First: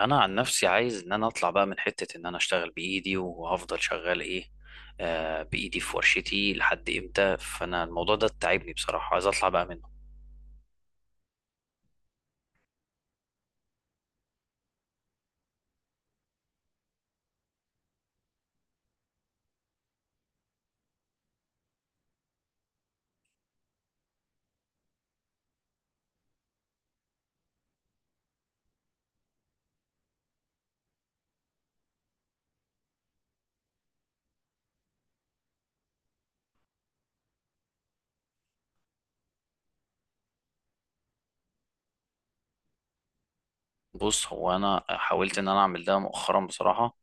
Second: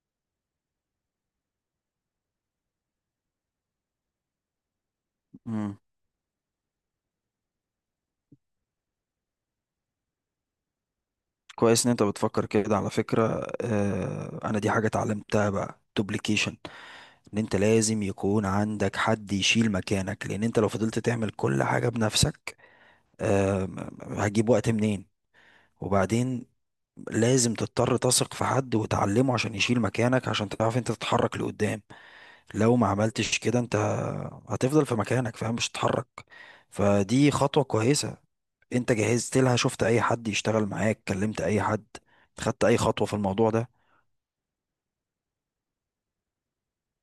انا عن نفسي عايز ان انا اطلع بقى من حتة ان انا اشتغل بايدي، وهفضل شغال ايه؟ آه مم. بايدي في ورشتي لحد امتى؟ فانا الموضوع ده تعبني بصراحة، عايز اطلع بقى منه. كويس ان انت بتفكر كده على فكرة، انا دي حاجة اتعلمتها بقى دوبليكيشن، ان انت لازم يكون عندك حد يشيل مكانك، لان انت لو فضلت تعمل كل حاجة بنفسك آه هتجيب وقت منين؟ وبعدين لازم تضطر تثق في حد وتعلمه عشان يشيل مكانك، عشان تعرف انت تتحرك لقدام. لو ما عملتش كده انت هتفضل في مكانك، فاهم؟ مش هتتحرك. فدي خطوة كويسة. انت جهزت لها؟ شفت اي حد يشتغل معاك؟ كلمت اي حد؟ خدت اي خطوة في الموضوع ده؟ بص، هو انا حاولت ان انا اعمل ده مؤخرا بصراحة.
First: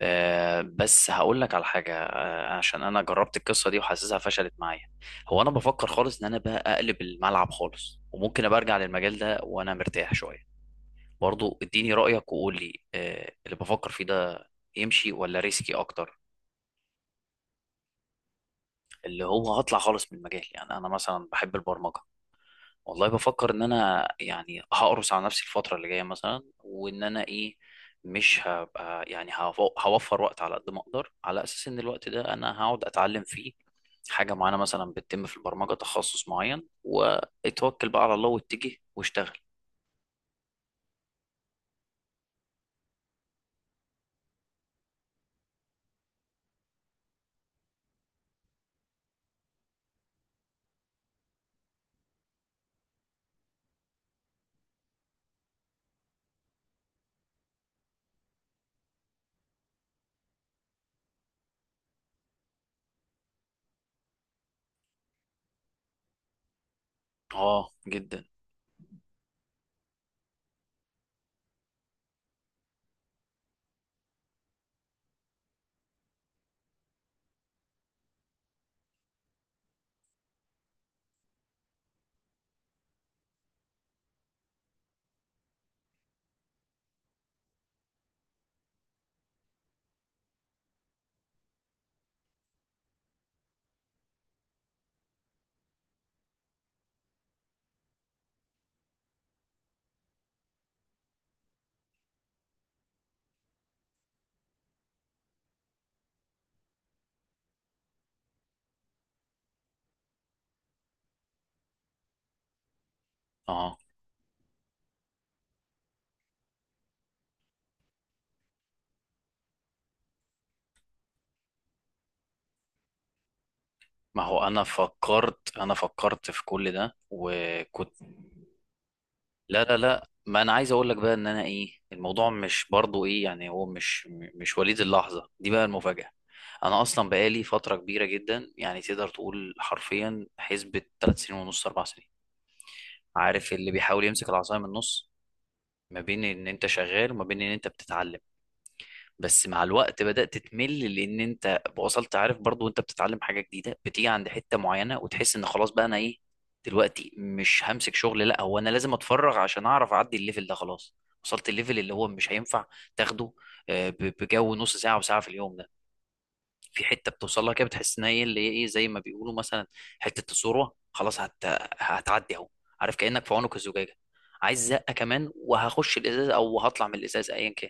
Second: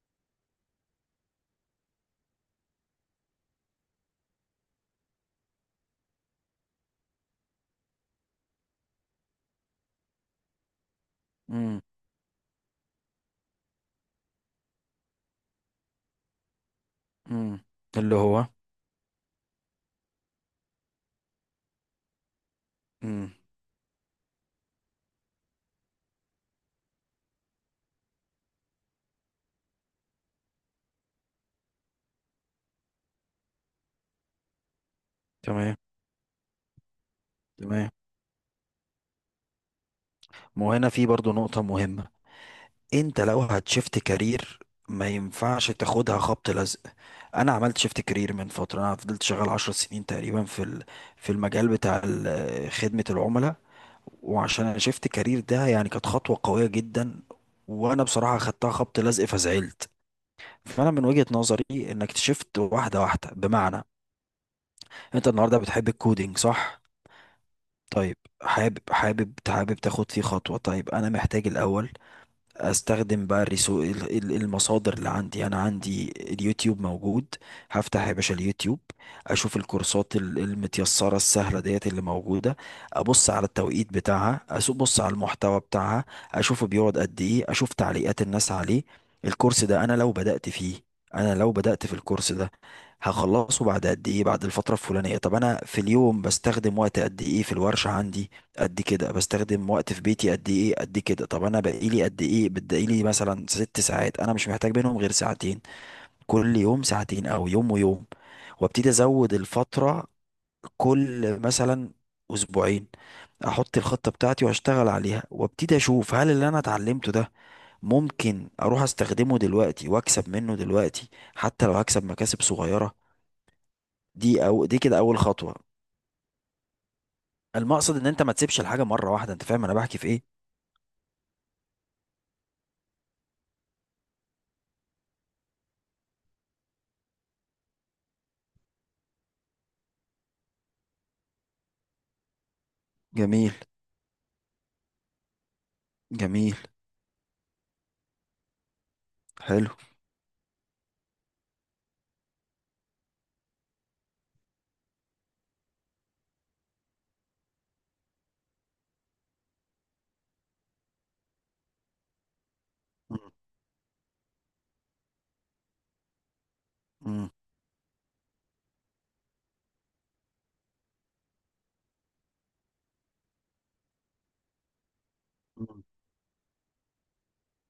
بس هقول لك على حاجة، عشان انا جربت القصة دي وحاسسها فشلت معايا. هو انا بفكر خالص ان انا بقى اقلب الملعب خالص، وممكن ابقى ارجع للمجال ده وانا مرتاح شوية. برضو امم اديني رأيك وقول لي اللي بفكر فيه ده يمشي ولا ريسكي اكتر؟ امم اللي هو اللي هو هطلع خالص من المجال، يعني انا مثلا بحب البرمجه. والله امم بفكر ان انا يعني هقرص على نفسي الفتره اللي جايه مثلا، وان انا ايه، مش هبقى يعني هوفر وقت على قد ما اقدر، على اساس ان الوقت ده انا هقعد اتعلم فيه حاجه معينه مثلا بتتم في البرمجه، تمام، تخصص معين، واتوكل تمام. بقى على الله واتجه واشتغل. ما هو هنا في برضو نقطة مهمة. انت لو هتشفت كارير ما ينفعش تاخدها خبط لزق. انا عملت شيفت كارير من فترة، انا فضلت شغال عشر سنين تقريبا في في المجال بتاع خدمة العملاء. وعشان انا شيفت كارير ده، يعني كانت خطوة قوية جدا، وانا بصراحة خدتها خبط لزق فزعلت. فانا من وجهة نظري انك تشفت واحده واحده، بمعنى انت النهارده بتحب الكودينج، صح؟ اه طيب، جدا. حابب حابب حابب تاخد فيه خطوه؟ طيب، انا محتاج الاول استخدم بقى الريسو المصادر اللي عندي. انا عندي اليوتيوب موجود، هفتح يا باشا اليوتيوب، اشوف الكورسات المتيسرة السهلة ديت اللي موجودة، ابص على التوقيت بتاعها، ابص على المحتوى بتاعها، اشوفه بيقعد قد ايه، اشوف تعليقات الناس عليه. الكورس ده انا لو بدأت في الكورس ده هخلصه بعد قد ايه، بعد الفترة الفلانية. طب انا في اليوم بستخدم وقت قد ايه في الورشة عندي؟ قد كده. بستخدم وقت في بيتي قد ايه؟ قد كده. طب انا بقيلي قد ايه؟ بتبقيلي مثلا ست ساعات، انا مش محتاج منهم غير ساعتين كل يوم، ساعتين او يوم ويوم، وابتدي ازود الفترة كل مثلا اسبوعين. احط اه، الخطة بتاعتي واشتغل عليها وابتدي اشوف هل اللي انا اتعلمته ده ممكن اروح استخدمه دلوقتي واكسب منه دلوقتي، حتى لو هكسب مكاسب صغيرة. ما هو دي انا او دي كده اول خطوة. فكرت انا فكرت في كل ده المقصد وكنت، ان انت ما تسيبش الحاجة مرة واحدة. انت لا فاهم انا لا بحكي في لا، ايه؟ ما انا عايز اقول لك بقى ان انا ايه، الموضوع مش برضو ايه يعني، هو مش وليد اللحظة دي بقى المفاجأة. انا اصلا بقالي فترة كبيرة جدا، يعني تقدر تقول حرفيا حسبة 3 سنين ونص، 4 سنين. جميل، عارف اللي بيحاول يمسك العصاية من النص، ما بين ان جميل. انت شغال وما بين ان انت بتتعلم؟ بس مع حلو. الوقت بدأت تمل، لأن أنت وصلت، عارف، برضو وأنت بتتعلم حاجة جديدة بتيجي عند حتة معينة وتحس إن خلاص بقى أنا إيه، دلوقتي مش همسك شغل لا، هو أنا لازم أتفرغ عشان أعرف أعدي الليفل ده. خلاص وصلت الليفل اللي هو مش هينفع مم. تاخده. آه، ب- بجو نص ساعة وساعة في اليوم ده في حتة مم. بتوصل لها كده، بتحس إن هي اللي هي إيه، زي ما بيقولوا مثلا حتة الثروة، خلاص هتعدي أهو. عارف كأنك في عنق الزجاجة، عايز زقة كمان مم. وهخش الإزاز أو هطلع من الإزاز أيا كان.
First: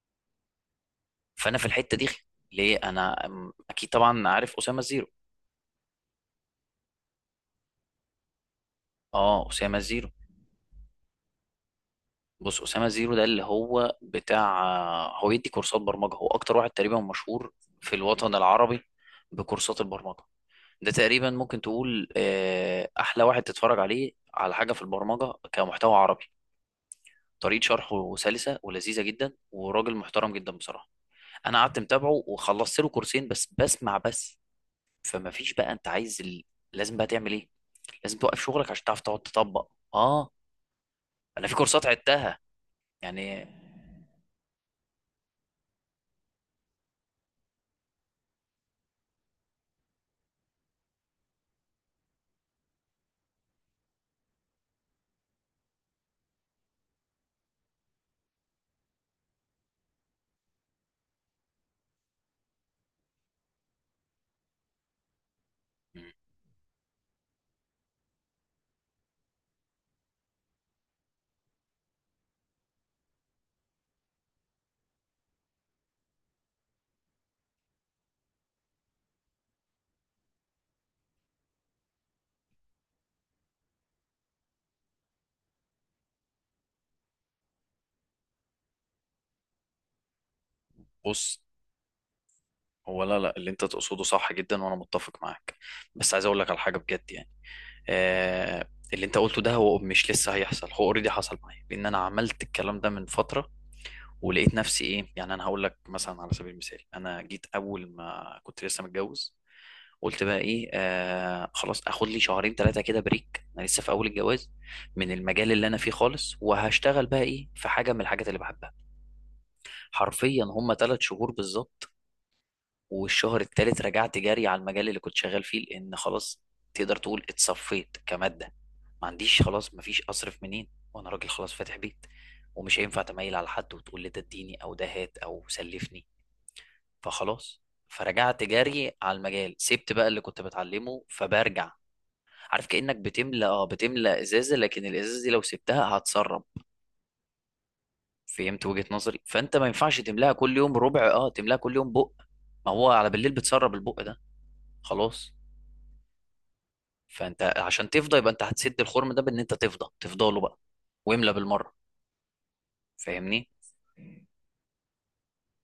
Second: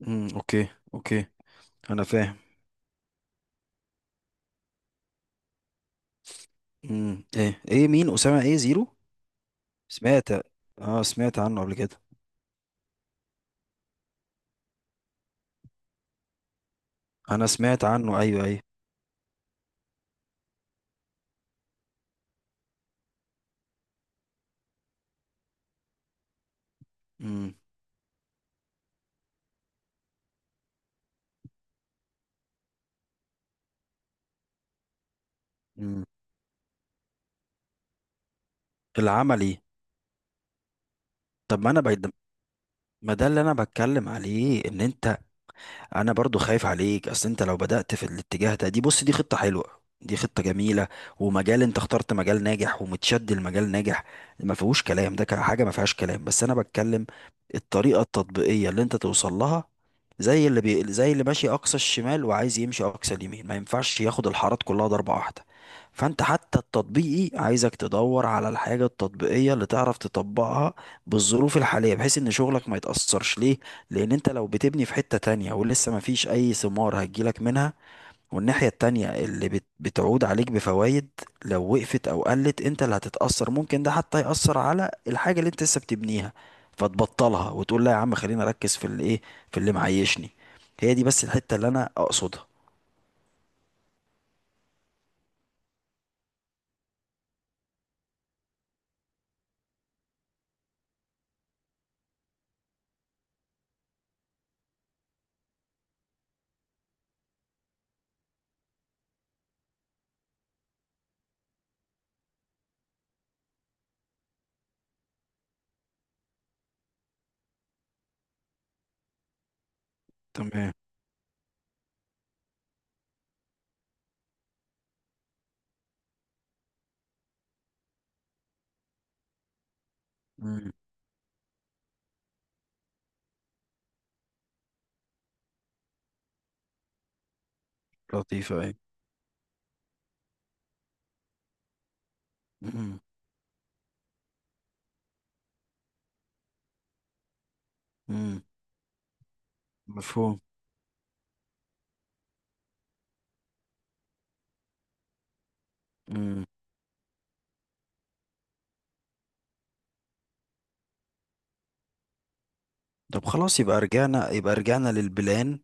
مم. اوكي، اوكي. فانا في الحته انا دي، فاهم. ليه انا اكيد طبعا عارف اسامه زيرو؟ مم. ايه ايه مين اسامه ايه زيرو؟ اه، اسامه زيرو. سمعت. اه، سمعت عنه قبل كده. بص، اسامه زيرو ده اللي هو بتاع، هو يدي كورسات برمجه، هو اكتر واحد تقريبا انا مشهور سمعت في عنه، الوطن ايوه ايوه. العربي بكورسات البرمجه. ده تقريبا ممكن تقول احلى واحد تتفرج عليه على حاجه في البرمجه كمحتوى عربي. مم. طريقه شرحه سلسه ولذيذه جدا، وراجل محترم جدا بصراحه. انا قعدت متابعه وخلصت له كورسين، بس بسمع بس. فما فيش بقى، انت مم. عايز لازم بقى تعمل ايه، لازم توقف شغلك عشان تعرف تقعد العملي. تطبق. اه، انا في طب ما انا كورسات بقيت، عدتها ما ده اللي يعني. انا بتكلم عليه. ان انت، انا برضو خايف عليك. اصل انت لو بدأت في الاتجاه ده، دي بص دي خطة حلوة، دي خطة جميلة، ومجال، انت اخترت مجال ناجح ومتشد، المجال ناجح ما فيهوش كلام، ده حاجة ما فيهاش كلام. بس انا بتكلم الطريقة التطبيقية اللي انت توصل لها. زي اللي ماشي اقصى الشمال وعايز يمشي اقصى اليمين، ما ينفعش ياخد الحارات كلها ضربة واحدة. مم. فانت حتى التطبيقي، عايزك تدور على الحاجة التطبيقية اللي تعرف تطبقها بالظروف الحالية، بحيث ان شغلك ما يتأثرش. ليه؟ لان انت لو بتبني في حتة تانية ولسه ما فيش اي ثمار هتجيلك منها، والناحية التانية اللي بتعود عليك بفوائد لو وقفت او قلت، انت اللي هتتأثر. ممكن ده حتى يأثر على الحاجة اللي انت لسه بتبنيها، فتبطلها وتقول لا يا عم خليني اركز في اللي ايه، في اللي معيشني. هي دي بس بص، الحتة اللي انا اقصدها. هو لا لا، اللي انت تقصده صح جدا وانا متفق معاك، بس عايز اقول لك على حاجه بجد يعني. اللي انت قلته ده هو مش لسه هيحصل، هو اوريدي حصل معايا لان انا عملت الكلام ده من فتره، ولقيت نفسي ايه. يعني انا هقول لك مثلا على سبيل المثال، انا جيت اول ما كنت لسه متجوز، قلت بقى ايه، خلاص اخد لي شهرين ثلاثه كده بريك، انا لسه في اول الجواز، من المجال اللي انا فيه خالص، وهشتغل بقى ايه في حاجه من الحاجات اللي بحبها. حرفيا تمام. هم 3 شهور بالظبط، والشهر الثالث رجعت جري على المجال اللي كنت شغال فيه، لان خلاص، تقدر تقول اتصفيت كماده، ما عنديش خلاص، ما فيش اصرف منين، مم. وانا راجل خلاص فاتح بيت، ومش هينفع تميل على حد وتقول لي ده اديني او ده هات او سلفني. فخلاص، فرجعت لطيفة، أيوة. جري على المجال، سبت بقى اللي كنت بتعلمه فبرجع. عارف كأنك مم. بتملى، اه، بتملى ازازة، لكن الازازة دي لو سبتها هتسرب. مم. فهمت وجهة نظري؟ فانت ما ينفعش تملاها مفهوم. كل يوم ربع، اه، تملاها كل يوم بق، ما هو على بالليل بتسرب البق ده، خلاص. مم. فانت عشان تفضى، يبقى انت هتسد الخرم ده بان انت تفضى تفضله بقى واملى بالمرة. طب فاهمني؟ خلاص، يبقى رجعنا، يبقى رجعنا للبلان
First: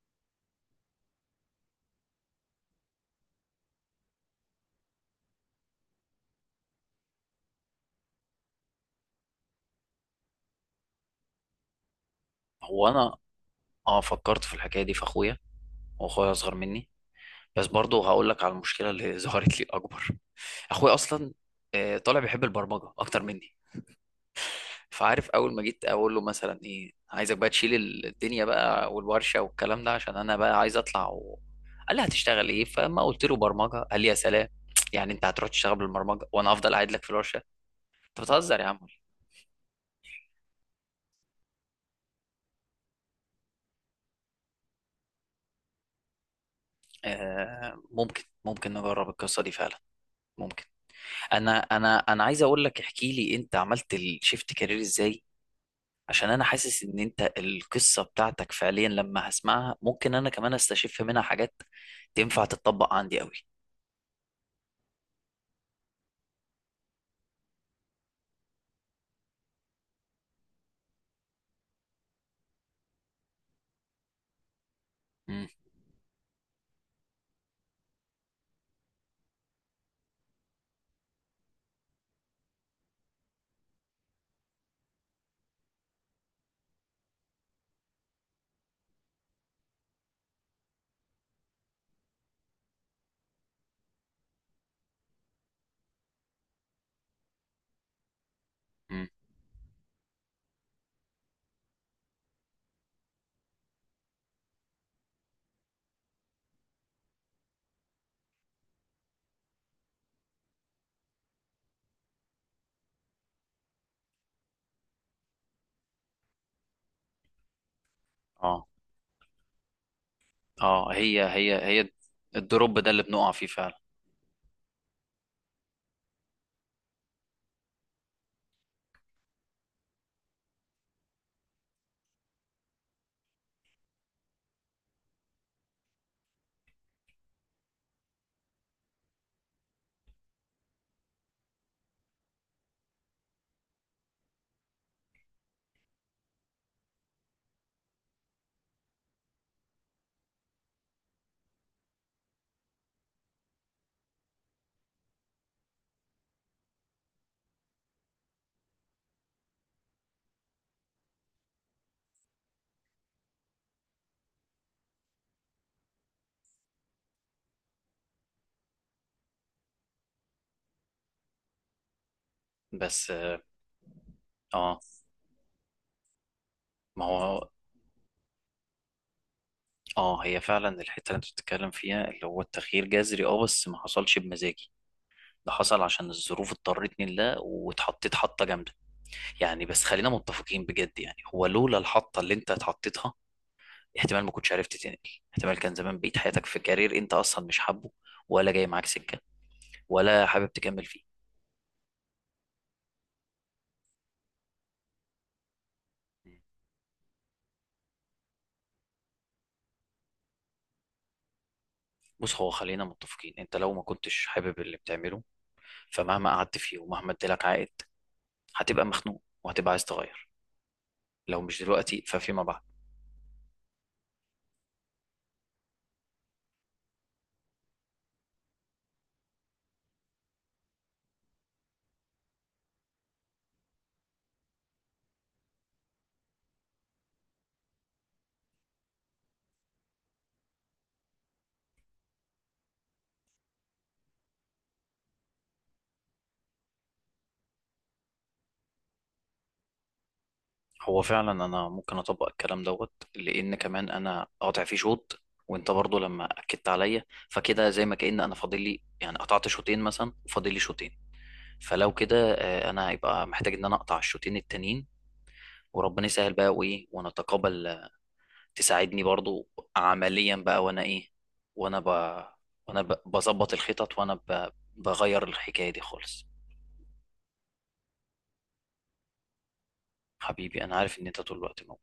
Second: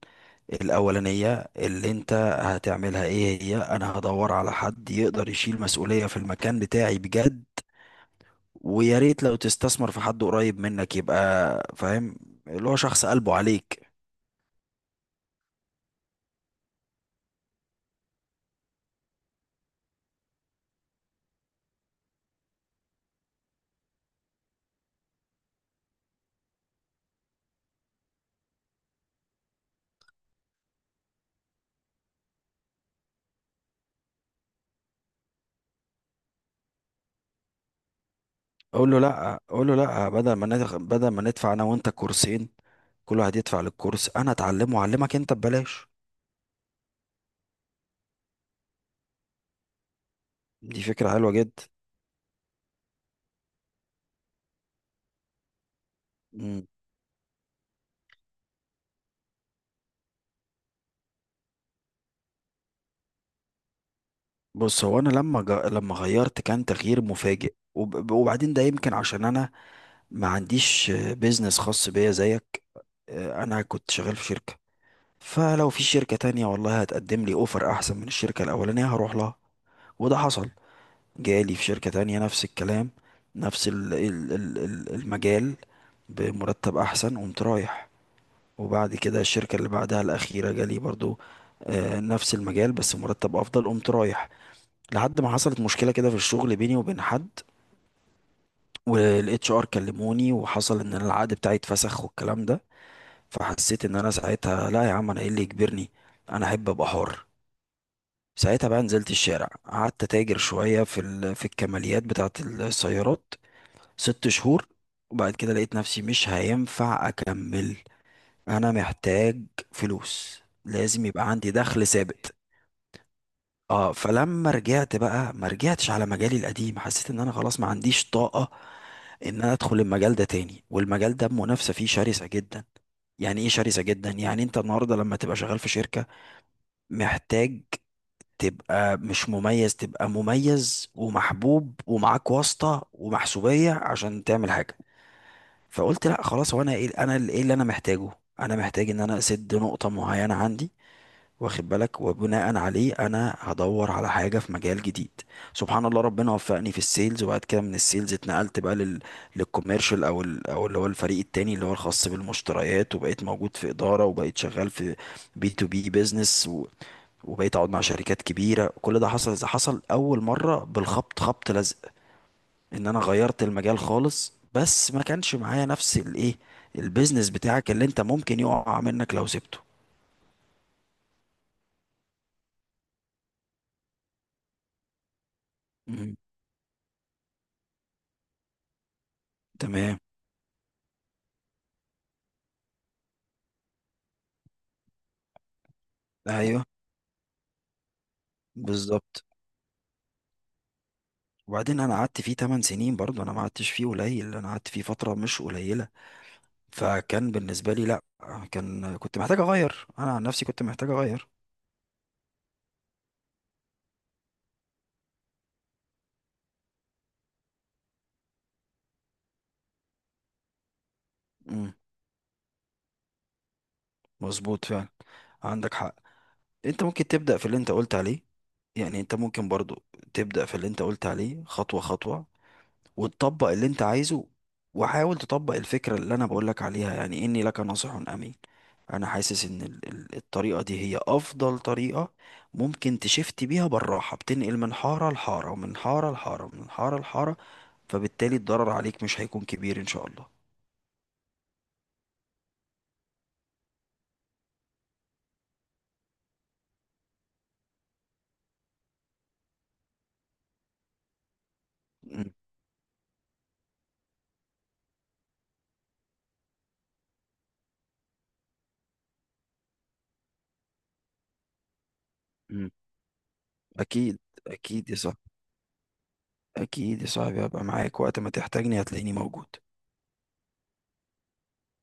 الأولانية. اللي انت هتعملها ايه هي: انا هدور على حد يقدر يشيل مسؤولية في المكان بتاعي بجد، ويا ريت لو تستثمر في حد قريب منك، يبقى فاهم، اللي هو هو شخص انا، قلبه عليك. اه، فكرت في الحكاية دي في اخويا، واخويا اصغر مني، بس برضه هقول لك على المشكلة اللي ظهرت لي اكبر. اخويا اصلا طالع بيحب البرمجه اكتر مني. فعارف اول ما جيت اقول له مثلا ايه، عايزك بقى تشيل الدنيا بقى والورشه والكلام ده عشان انا بقى عايز اطلع قال لي هتشتغل ايه، فما قلت له برمجه، قال لي يا سلام، يعني انت هتروح تشتغل بالبرمجه وانا هفضل قاعد لك في الورشه، انت بتهزر يا عم. قول له لا، قول له لا، بدل ما بدل ما ندفع انا وانت كورسين، كل واحد يدفع للكورس، انا اتعلمه واعلمك انت ببلاش. آه ممكن نجرب القصه دي فعلا، ممكن. دي فكرة حلوة انا جدا. انا انا عايز اقول لك، احكي لي انت عملت الشيفت كارير ازاي، عشان انا حاسس ان انت القصه بتاعتك فعليا لما هسمعها ممكن انا كمان استشف منها حاجات تنفع تتطبق عندي قوي. بص، هو انا لما لما غيرت كان تغيير مفاجئ وبعدين ده يمكن عشان انا ما عنديش بيزنس خاص بيا زيك. آه، انا كنت شغال في شركة، امم. فلو في شركة تانية والله هتقدم لي اوفر احسن من الشركة الاولانية هروح لها. وده حصل، جالي في شركة تانية نفس الكلام، نفس المجال بمرتب احسن، قمت رايح. وبعد كده الشركة اللي بعدها الاخيرة جالي برضو آه، نفس المجال بس مرتب افضل، قمت رايح. لحد ما حصلت مشكلة كده في الشغل بيني وبين حد، امم. والاتش ار كلموني وحصل ان أنا العقد بتاعي اتفسخ والكلام ده. فحسيت ان انا ساعتها لا يا عم، انا ايه اللي يجبرني؟ انا احب ابقى حر. ساعتها بقى نزلت الشارع، قعدت تاجر شوية في في الكماليات بتاعة السيارات، ست شهور. وبعد كده لقيت نفسي مش هينفع اكمل، اه. انا محتاج فلوس، اه، لازم هي يبقى عندي هي دخل هي ثابت. الدروب ده اللي بنقع فيه فعلا. اه، فلما رجعت بقى ما رجعتش على مجالي القديم. حسيت ان انا خلاص ما عنديش طاقة ان انا ادخل المجال ده تاني، والمجال ده المنافسة فيه شرسة جدا. يعني ايه شرسة جدا؟ يعني انت النهاردة لما تبقى شغال في شركة محتاج تبقى مش مميز، تبقى مميز ومحبوب ومعاك واسطة ومحسوبية عشان تعمل حاجة. فقلت لا خلاص، هو انا ايه، انا ايه اللي انا محتاجه؟ انا محتاج ان انا اسد نقطة معينة عندي، واخد بالك؟ وبناء عليه انا هدور على حاجه في مجال جديد. سبحان الله، ربنا وفقني في السيلز، وبعد كده من السيلز اتنقلت بقى للكوميرشال، او او اللي هو الفريق التاني اللي هو الخاص بالمشتريات، وبقيت موجود في اداره، وبقيت شغال في بي تو بي بيزنس وبقيت اقعد مع شركات كبيره. كل ده حصل اذا حصل اول مره بالخبط خبط لزق، ان انا بس، غيرت المجال خالص، اه. بس ما كانش معايا نفس الايه، ما البيزنس هو، بتاعك اللي انت ممكن يقع منك لو سبته. اه، هي فعلا الحته اللي انت بتتكلم فيها اللي هو التغيير جذري، اه، بس ما حصلش بمزاجي، ده حصل عشان مم. الظروف اضطرتني لده، واتحطيت حطه جامده يعني. بس تمام، خلينا متفقين بجد يعني، هو لولا الحطه اللي انت اتحطيتها، احتمال ما كنتش عرفت تنقل، احتمال كان زمان بقيت حياتك في ايوه، كارير انت اصلا مش حابه، ولا جاي معاك سكه، بالظبط. ولا حابب تكمل فيه. وبعدين انا قعدت فيه 8 سنين برضه، انا ما قعدتش فيه قليل، انا قعدت فيه فتره مش قليله. فكان بالنسبه لي لا، كان كنت محتاج اغير، انا عن نفسي كنت محتاج اغير. بص، هو خلينا متفقين، انت لو ما كنتش حابب اللي بتعمله، فمهما قعدت فيه ومهما ادالك عائد، هتبقى مخنوق وهتبقى عايز تغير، لو مش امم، دلوقتي ففيما بعد. مظبوط فعلا، عندك حق. انت ممكن تبدا في اللي انت قلت عليه، يعني انت ممكن برضه تبدا في اللي انت قلت عليه خطوه خطوه، وتطبق اللي انت عايزه. وحاول تطبق الفكرة اللي انا بقولك عليها، يعني اني لك ناصح امين. انا حاسس ان الطريقة دي هي افضل طريقة ممكن تشفت بيها بالراحة، بتنقل من حارة لحارة، ومن حارة لحارة، ومن حارة لحارة، فبالتالي الضرر عليك مش هيكون كبير ان شاء الله. هو فعلا انا ممكن اطبق الكلام دوت، لان كمان انا قاطع فيه شوط، وانت برضه لما اكدت عليا، فكده زي ما كأن انا فاضل لي يعني، قطعت شوطين مثلا وفاضل لي شوطين. فلو م- كده انا هيبقى محتاج ان انا اقطع الشوطين التانيين وربنا يسهل بقى، وايه، ونتقابل، تساعدني برضو عمليا بقى، وانا ايه، وانا ب... م. بظبط الخطط، اكيد، اكيد يا صاحبي، بغير الحكاية دي خالص. اكيد يا صاحبي. هبقى معاك وقت ما تحتاجني هتلاقيني موجود. حبيبي انا عارف ان انت طول الوقت موجود.